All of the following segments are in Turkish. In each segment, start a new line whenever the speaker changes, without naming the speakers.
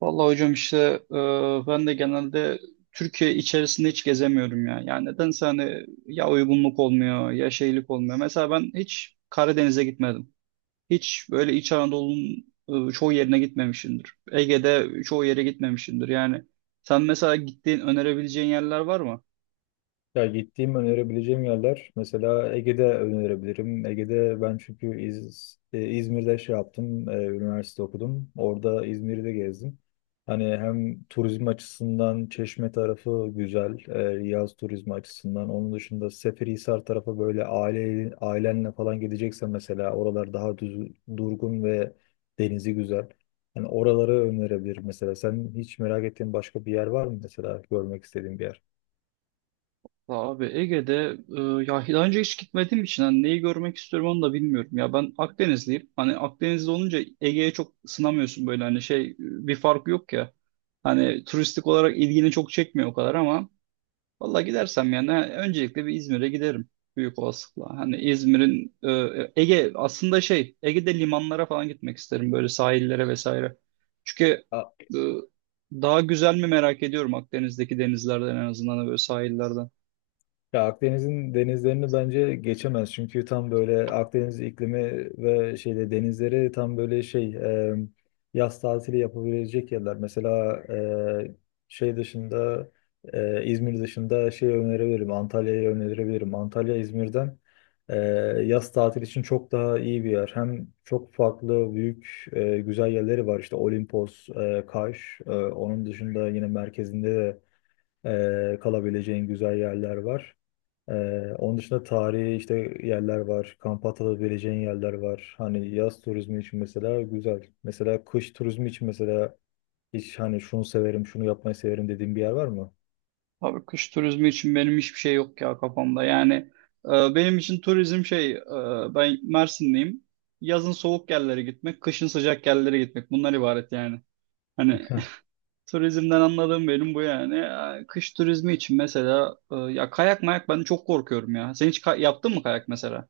Vallahi hocam işte e, ben de genelde Türkiye içerisinde hiç gezemiyorum ya. Yani nedense hani ya uygunluk olmuyor ya şeylik olmuyor. Mesela ben hiç Karadeniz'e gitmedim. Hiç böyle İç Anadolu'nun çoğu yerine gitmemişimdir. Ege'de çoğu yere gitmemişimdir. Yani sen mesela gittiğin önerebileceğin yerler var mı?
Ya gittiğim önerebileceğim yerler mesela Ege'de önerebilirim. Ege'de ben çünkü İzmir'de şey yaptım, üniversite okudum. Orada İzmir'i de gezdim. Hani hem turizm açısından Çeşme tarafı güzel, yaz turizmi açısından. Onun dışında Seferihisar tarafı böyle ailenle falan gideceksen mesela oralar daha düz, durgun ve denizi güzel. Hani oraları önerebilirim mesela. Sen hiç merak ettiğin başka bir yer var mı, mesela görmek istediğin bir yer?
Ya abi Ege'de e, ya daha önce hiç gitmediğim için hani neyi görmek istiyorum onu da bilmiyorum. Ya ben Akdenizliyim. Hani Akdenizli olunca Ege'ye çok sınamıyorsun böyle hani şey bir fark yok ya. Hani turistik olarak ilgini çok çekmiyor o kadar ama valla gidersem yani öncelikle bir İzmir'e giderim büyük olasılıkla. Hani İzmir'in Ege aslında şey Ege'de limanlara falan gitmek isterim böyle sahillere vesaire. Çünkü e, daha güzel mi merak ediyorum Akdeniz'deki denizlerden en azından da böyle sahillerden.
Ya Akdeniz'in denizlerini bence geçemez. Çünkü tam böyle Akdeniz iklimi ve şeyde denizleri tam böyle yaz tatili yapabilecek yerler. Mesela e, şey dışında, İzmir dışında şey önerebilirim. Antalya'yı önerebilirim. Antalya İzmir'den e, yaz tatili için çok daha iyi bir yer. Hem çok farklı büyük güzel yerleri var. İşte Olimpos, Kaş. Onun dışında yine merkezinde de kalabileceğin güzel yerler var. Onun dışında tarihi işte yerler var. Kamp atılabileceğin yerler var. Hani yaz turizmi için mesela güzel. Mesela kış turizmi için mesela hiç hani şunu severim, şunu yapmayı severim dediğim bir yer var mı?
Abi kış turizmi için benim hiçbir şey yok ya kafamda. Yani e, benim için turizm şey ben Mersinliyim. Yazın soğuk yerlere gitmek, kışın sıcak yerlere gitmek bunlar ibaret yani. Hani
Heh.
turizmden anladığım benim bu yani. Ya, kış turizmi için mesela ya kayak mayak ben çok korkuyorum ya. Sen hiç yaptın mı kayak mesela?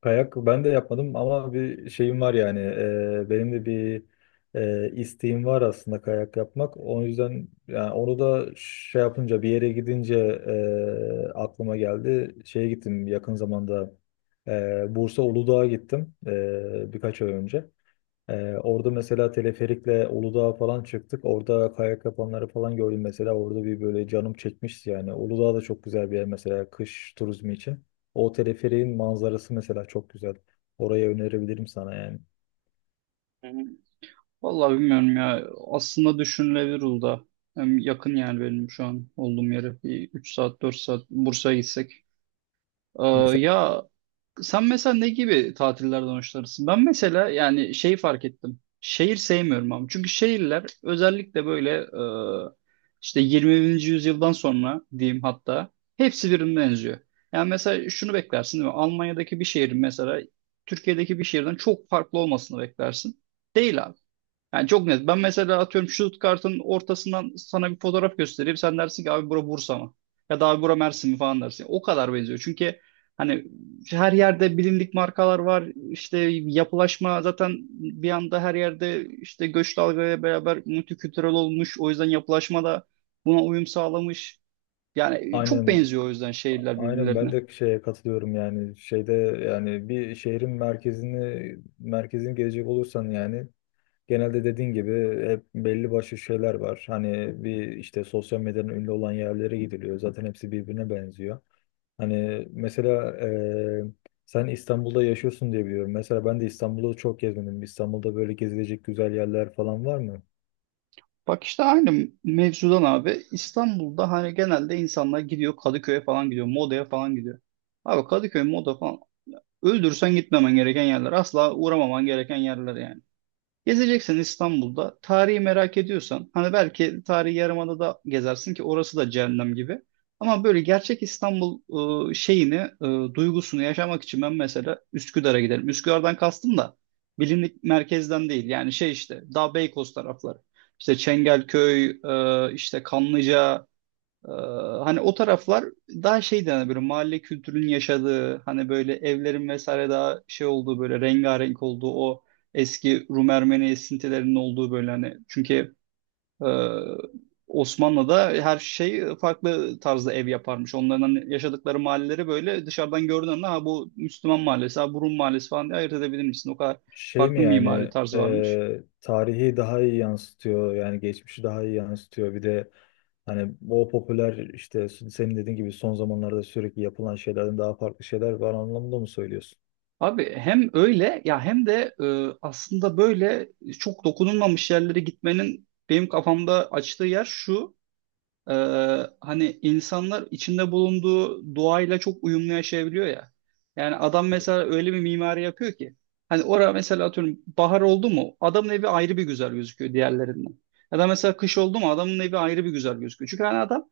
Kayak ben de yapmadım ama bir şeyim var yani. Benim de bir isteğim var aslında kayak yapmak. O yüzden yani onu da şey yapınca bir yere gidince aklıma geldi. Şeye gittim yakın zamanda. Bursa Uludağ'a gittim birkaç ay önce. Orada mesela teleferikle Uludağ'a falan çıktık. Orada kayak yapanları falan gördüm mesela. Orada bir böyle canım çekmişti yani. Uludağ da çok güzel bir yer mesela kış turizmi için. O teleferiğin manzarası mesela çok güzel. Orayı önerebilirim sana yani.
Hı hı. Vallahi bilmiyorum ya. Aslında düşünülebilir Uludağ. Hem yakın yani benim şu an olduğum yere. Bir 3 saat 4 saat Bursa'ya gitsek. Ee,
Mesela
ya, sen mesela ne gibi tatillerden hoşlanırsın? Ben mesela yani şeyi fark ettim. Şehir sevmiyorum ama. Çünkü şehirler özellikle böyle e, işte 20. yüzyıldan sonra diyeyim hatta hepsi birbirine benziyor. Yani mesela şunu beklersin değil mi? Almanya'daki bir şehrin mesela Türkiye'deki bir şehirden çok farklı olmasını beklersin. Değil yani çok net. Ben mesela atıyorum şut Stuttgart'ın ortasından sana bir fotoğraf göstereyim. Sen dersin ki abi bura Bursa mı? Ya da abi bura Mersin mi falan dersin. O kadar benziyor. Çünkü hani her yerde bilindik markalar var. İşte yapılaşma zaten bir anda her yerde işte göç dalgaya beraber multikültürel olmuş. O yüzden yapılaşma da buna uyum sağlamış. Yani çok
aynen,
benziyor o yüzden şehirler
aynen ben
birbirlerine.
de şeye katılıyorum yani. Şeyde yani bir şehrin merkezini gezecek olursan yani genelde dediğin gibi hep belli başlı şeyler var. Hani bir işte sosyal medyanın ünlü olan yerlere gidiliyor. Zaten hepsi birbirine benziyor. Hani mesela sen İstanbul'da yaşıyorsun diye biliyorum. Mesela ben de İstanbul'u çok gezmedim. İstanbul'da böyle gezilecek güzel yerler falan var mı?
Bak işte aynı mevzudan abi. İstanbul'da hani genelde insanlar gidiyor Kadıköy'e falan gidiyor. Moda'ya falan gidiyor. Abi Kadıköy, Moda falan öldürsen gitmemen gereken yerler. Asla uğramaman gereken yerler yani. Gezeceksen İstanbul'da tarihi merak ediyorsan hani belki tarihi Yarımada'da gezersin ki orası da cehennem gibi. Ama böyle gerçek İstanbul şeyini, duygusunu yaşamak için ben mesela Üsküdar'a giderim. Üsküdar'dan kastım da bilindik merkezden değil. Yani şey işte daha Beykoz tarafları. İşte Çengelköy, işte Kanlıca, ee, hani o taraflar daha şey hani böyle mahalle kültürünün yaşadığı hani böyle evlerin vesaire daha şey olduğu böyle rengarenk olduğu o eski Rum Ermeni esintilerinin olduğu böyle hani çünkü e, Osmanlı'da her şey farklı tarzda ev yaparmış. Onların hani yaşadıkları mahalleleri böyle dışarıdan gördüğün anda ha bu Müslüman mahallesi, ha bu Rum mahallesi falan diye ayırt edebilir misin? O kadar
Şey
farklı
mi
mimari
yani,
tarz varmış.
tarihi daha iyi yansıtıyor. Yani geçmişi daha iyi yansıtıyor. Bir de hani o popüler işte senin dediğin gibi son zamanlarda sürekli yapılan şeylerden daha farklı şeyler var anlamında mı söylüyorsun?
Abi hem öyle ya hem de aslında böyle çok dokunulmamış yerlere gitmenin benim kafamda açtığı yer şu. e, Hani insanlar içinde bulunduğu doğayla çok uyumlu yaşayabiliyor ya. Yani adam mesela öyle bir mimari yapıyor ki. Hani orada mesela atıyorum bahar oldu mu adamın evi ayrı bir güzel gözüküyor diğerlerinden. Ya da mesela kış oldu mu adamın evi ayrı bir güzel gözüküyor. Çünkü hani adam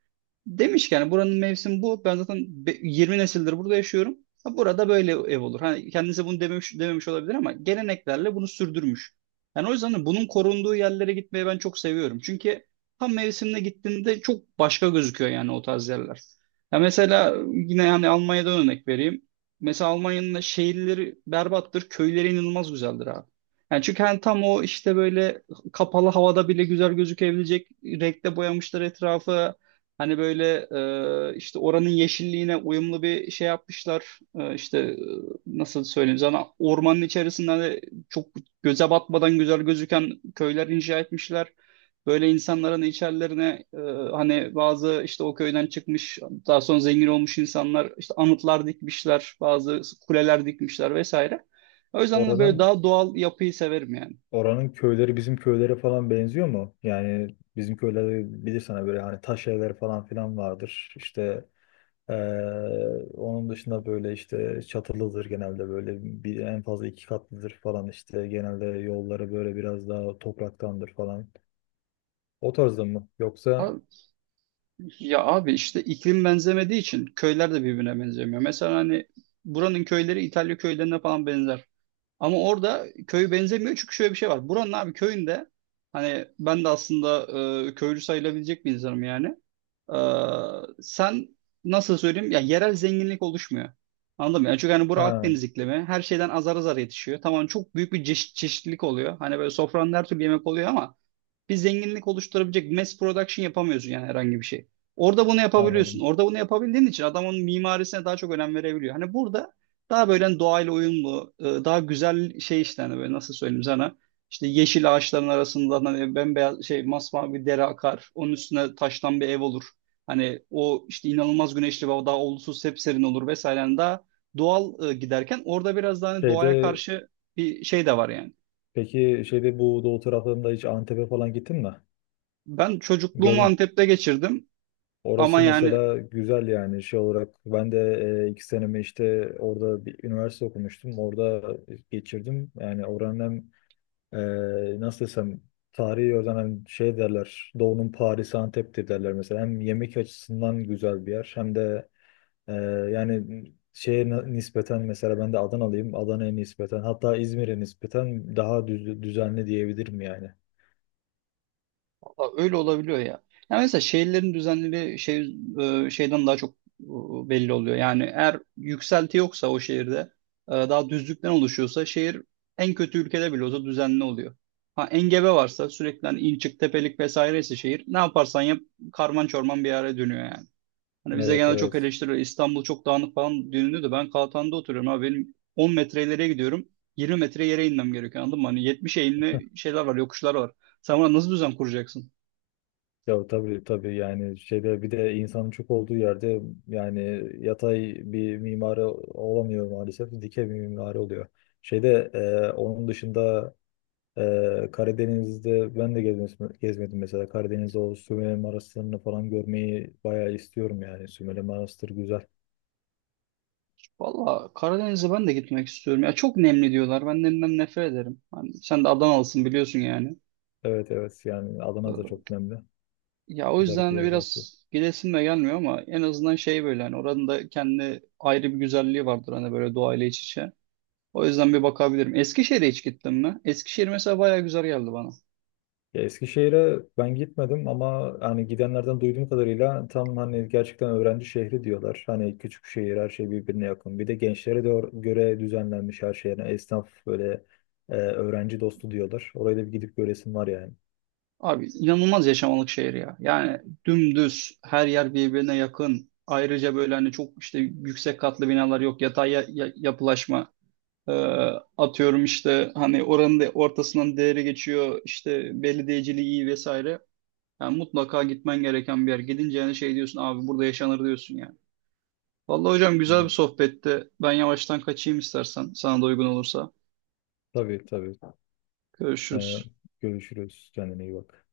demiş ki yani buranın mevsimi bu. Ben zaten 20 nesildir burada yaşıyorum. Ha, burada böyle ev olur. Hani kendisi bunu dememiş, dememiş olabilir ama geleneklerle bunu sürdürmüş. Yani o yüzden de bunun korunduğu yerlere gitmeyi ben çok seviyorum. Çünkü tam mevsimine gittiğinde çok başka gözüküyor yani o tarz yerler. Ya mesela yine yani Almanya'dan örnek vereyim. Mesela Almanya'nın da şehirleri berbattır, köyleri inanılmaz güzeldir abi. Yani çünkü hani tam o işte böyle kapalı havada bile güzel gözükebilecek renkte boyamışlar etrafı. Hani böyle işte oranın yeşilliğine uyumlu bir şey yapmışlar. İşte nasıl söyleyeyim sana ormanın içerisinde hani çok göze batmadan güzel gözüken köyler inşa etmişler. Böyle insanların içerilerine hani bazı işte o köyden çıkmış daha sonra zengin olmuş insanlar işte anıtlar dikmişler, bazı kuleler dikmişler vesaire. O yüzden de böyle
Oranın
daha doğal yapıyı severim yani.
Oranın köyleri bizim köylere falan benziyor mu? Yani bizim köylerde bilirsen hani böyle hani taş evler falan filan vardır. İşte onun dışında böyle işte çatılıdır genelde böyle bir, en fazla iki katlıdır falan işte genelde yolları böyle biraz daha topraktandır falan. O tarzda mı? Yoksa
Ya abi işte iklim benzemediği için köyler de birbirine benzemiyor. Mesela hani buranın köyleri İtalya köylerine falan benzer. Ama orada köy benzemiyor çünkü şöyle bir şey var. Buranın abi köyünde hani ben de aslında köylü sayılabilecek bir insanım yani. E, Sen nasıl söyleyeyim ya yerel zenginlik oluşmuyor. Anladın mı? Yani çünkü hani bura
ha,
Akdeniz iklimi her şeyden azar azar yetişiyor. Tamam çok büyük bir çeşitlilik oluyor. Hani böyle sofranın her türlü yemek oluyor ama bir zenginlik oluşturabilecek mass production yapamıyorsun yani herhangi bir şey. Orada bunu yapabiliyorsun.
anladım.
Orada bunu yapabildiğin için adam onun mimarisine daha çok önem verebiliyor. Hani burada daha böyle hani doğayla uyumlu, daha güzel şey işte hani böyle nasıl söyleyeyim sana. İşte yeşil ağaçların arasında hani bembeyaz şey masmavi bir dere akar. Onun üstüne taştan bir ev olur. Hani o işte inanılmaz güneşli ve daha olumsuz sepserin olur vesaire. Yani daha doğal giderken orada biraz daha hani doğaya
Şeyde
karşı bir şey de var yani.
peki şeyde bu doğu taraflarında hiç Antep'e falan gittin mi?
Ben çocukluğumu
Gördün.
Antep'te geçirdim. Ama
Orası
yani
mesela güzel yani şey olarak ben de iki senemi işte orada bir üniversite okumuştum. Orada geçirdim. Yani oranın hem nasıl desem tarihi oradan, hem şey derler, Doğu'nun Paris'i Antep'tir derler mesela. Hem yemek açısından güzel bir yer hem de e, yani şeye nispeten mesela ben de Adanalıyım. Adana'ya nispeten, hatta İzmir'e nispeten daha düzenli diyebilirim yani.
valla öyle olabiliyor ya. Yani mesela şehirlerin düzenleri şey şeyden daha çok belli oluyor. Yani eğer yükselti yoksa o şehirde daha düzlükten oluşuyorsa şehir en kötü ülkede bile olsa düzenli oluyor. Ha engebe varsa sürekli hani in çık tepelik vesaireyse şehir ne yaparsan yap karman çorman bir yere dönüyor yani. Hani bize
Evet,
genelde çok
evet.
eleştiriyor. İstanbul çok dağınık falan deniliyor da ben Kaltan'da oturuyorum abi. Benim 10 metre ileriye gidiyorum. 20 metre yere inmem gerekiyor anladın mı? Hani 70 eğimli şeyler var, yokuşlar var. Sen buna nasıl düzen kuracaksın?
Ya tabii, tabii yani şeyde bir de insanın çok olduğu yerde yani yatay bir mimari olamıyor maalesef, dikey bir mimari oluyor. Şeyde, onun dışında, Karadeniz'de ben de gezmedim mesela. Karadeniz'de o Sümele Manastırı'nı falan görmeyi bayağı istiyorum yani. Sümele manastır güzel.
Valla Karadeniz'e ben de gitmek istiyorum. Ya çok nemli diyorlar. Ben nemden nefret ederim. Hani sen de Adanalısın biliyorsun yani.
Evet, evet. Yani Adana da
Ee,
çok önemli
Ya o yüzden
özellikle
de
yaz vakti.
biraz gidesim de gelmiyor ama en azından şey böyle hani oranın da kendi ayrı bir güzelliği vardır hani böyle doğayla iç içe. O yüzden bir bakabilirim. Eskişehir'e hiç gittim mi? Eskişehir mesela bayağı güzel geldi bana.
Ya Eskişehir'e ben gitmedim ama hani gidenlerden duyduğum kadarıyla tam hani gerçekten öğrenci şehri diyorlar. Hani küçük şehir, her şey birbirine yakın. Bir de gençlere de göre düzenlenmiş her şey. Yani esnaf böyle öğrenci dostu diyorlar. Oraya da bir gidip göresim var yani.
Abi inanılmaz yaşamalık şehir ya. Yani dümdüz her yer birbirine yakın. Ayrıca böyle hani çok işte yüksek katlı binalar yok. Yatay yapılaşma. Ee, Atıyorum işte hani oranın da ortasından değeri geçiyor. İşte belediyeciliği iyi vesaire. Yani mutlaka gitmen gereken bir yer. Gidince yani şey diyorsun abi burada yaşanır diyorsun yani. Vallahi hocam güzel bir
Tamam.
sohbetti. Ben yavaştan kaçayım istersen sana da uygun olursa.
Tabii, tabii. E,
Görüşürüz.
Görüşürüz. Kendine iyi bak.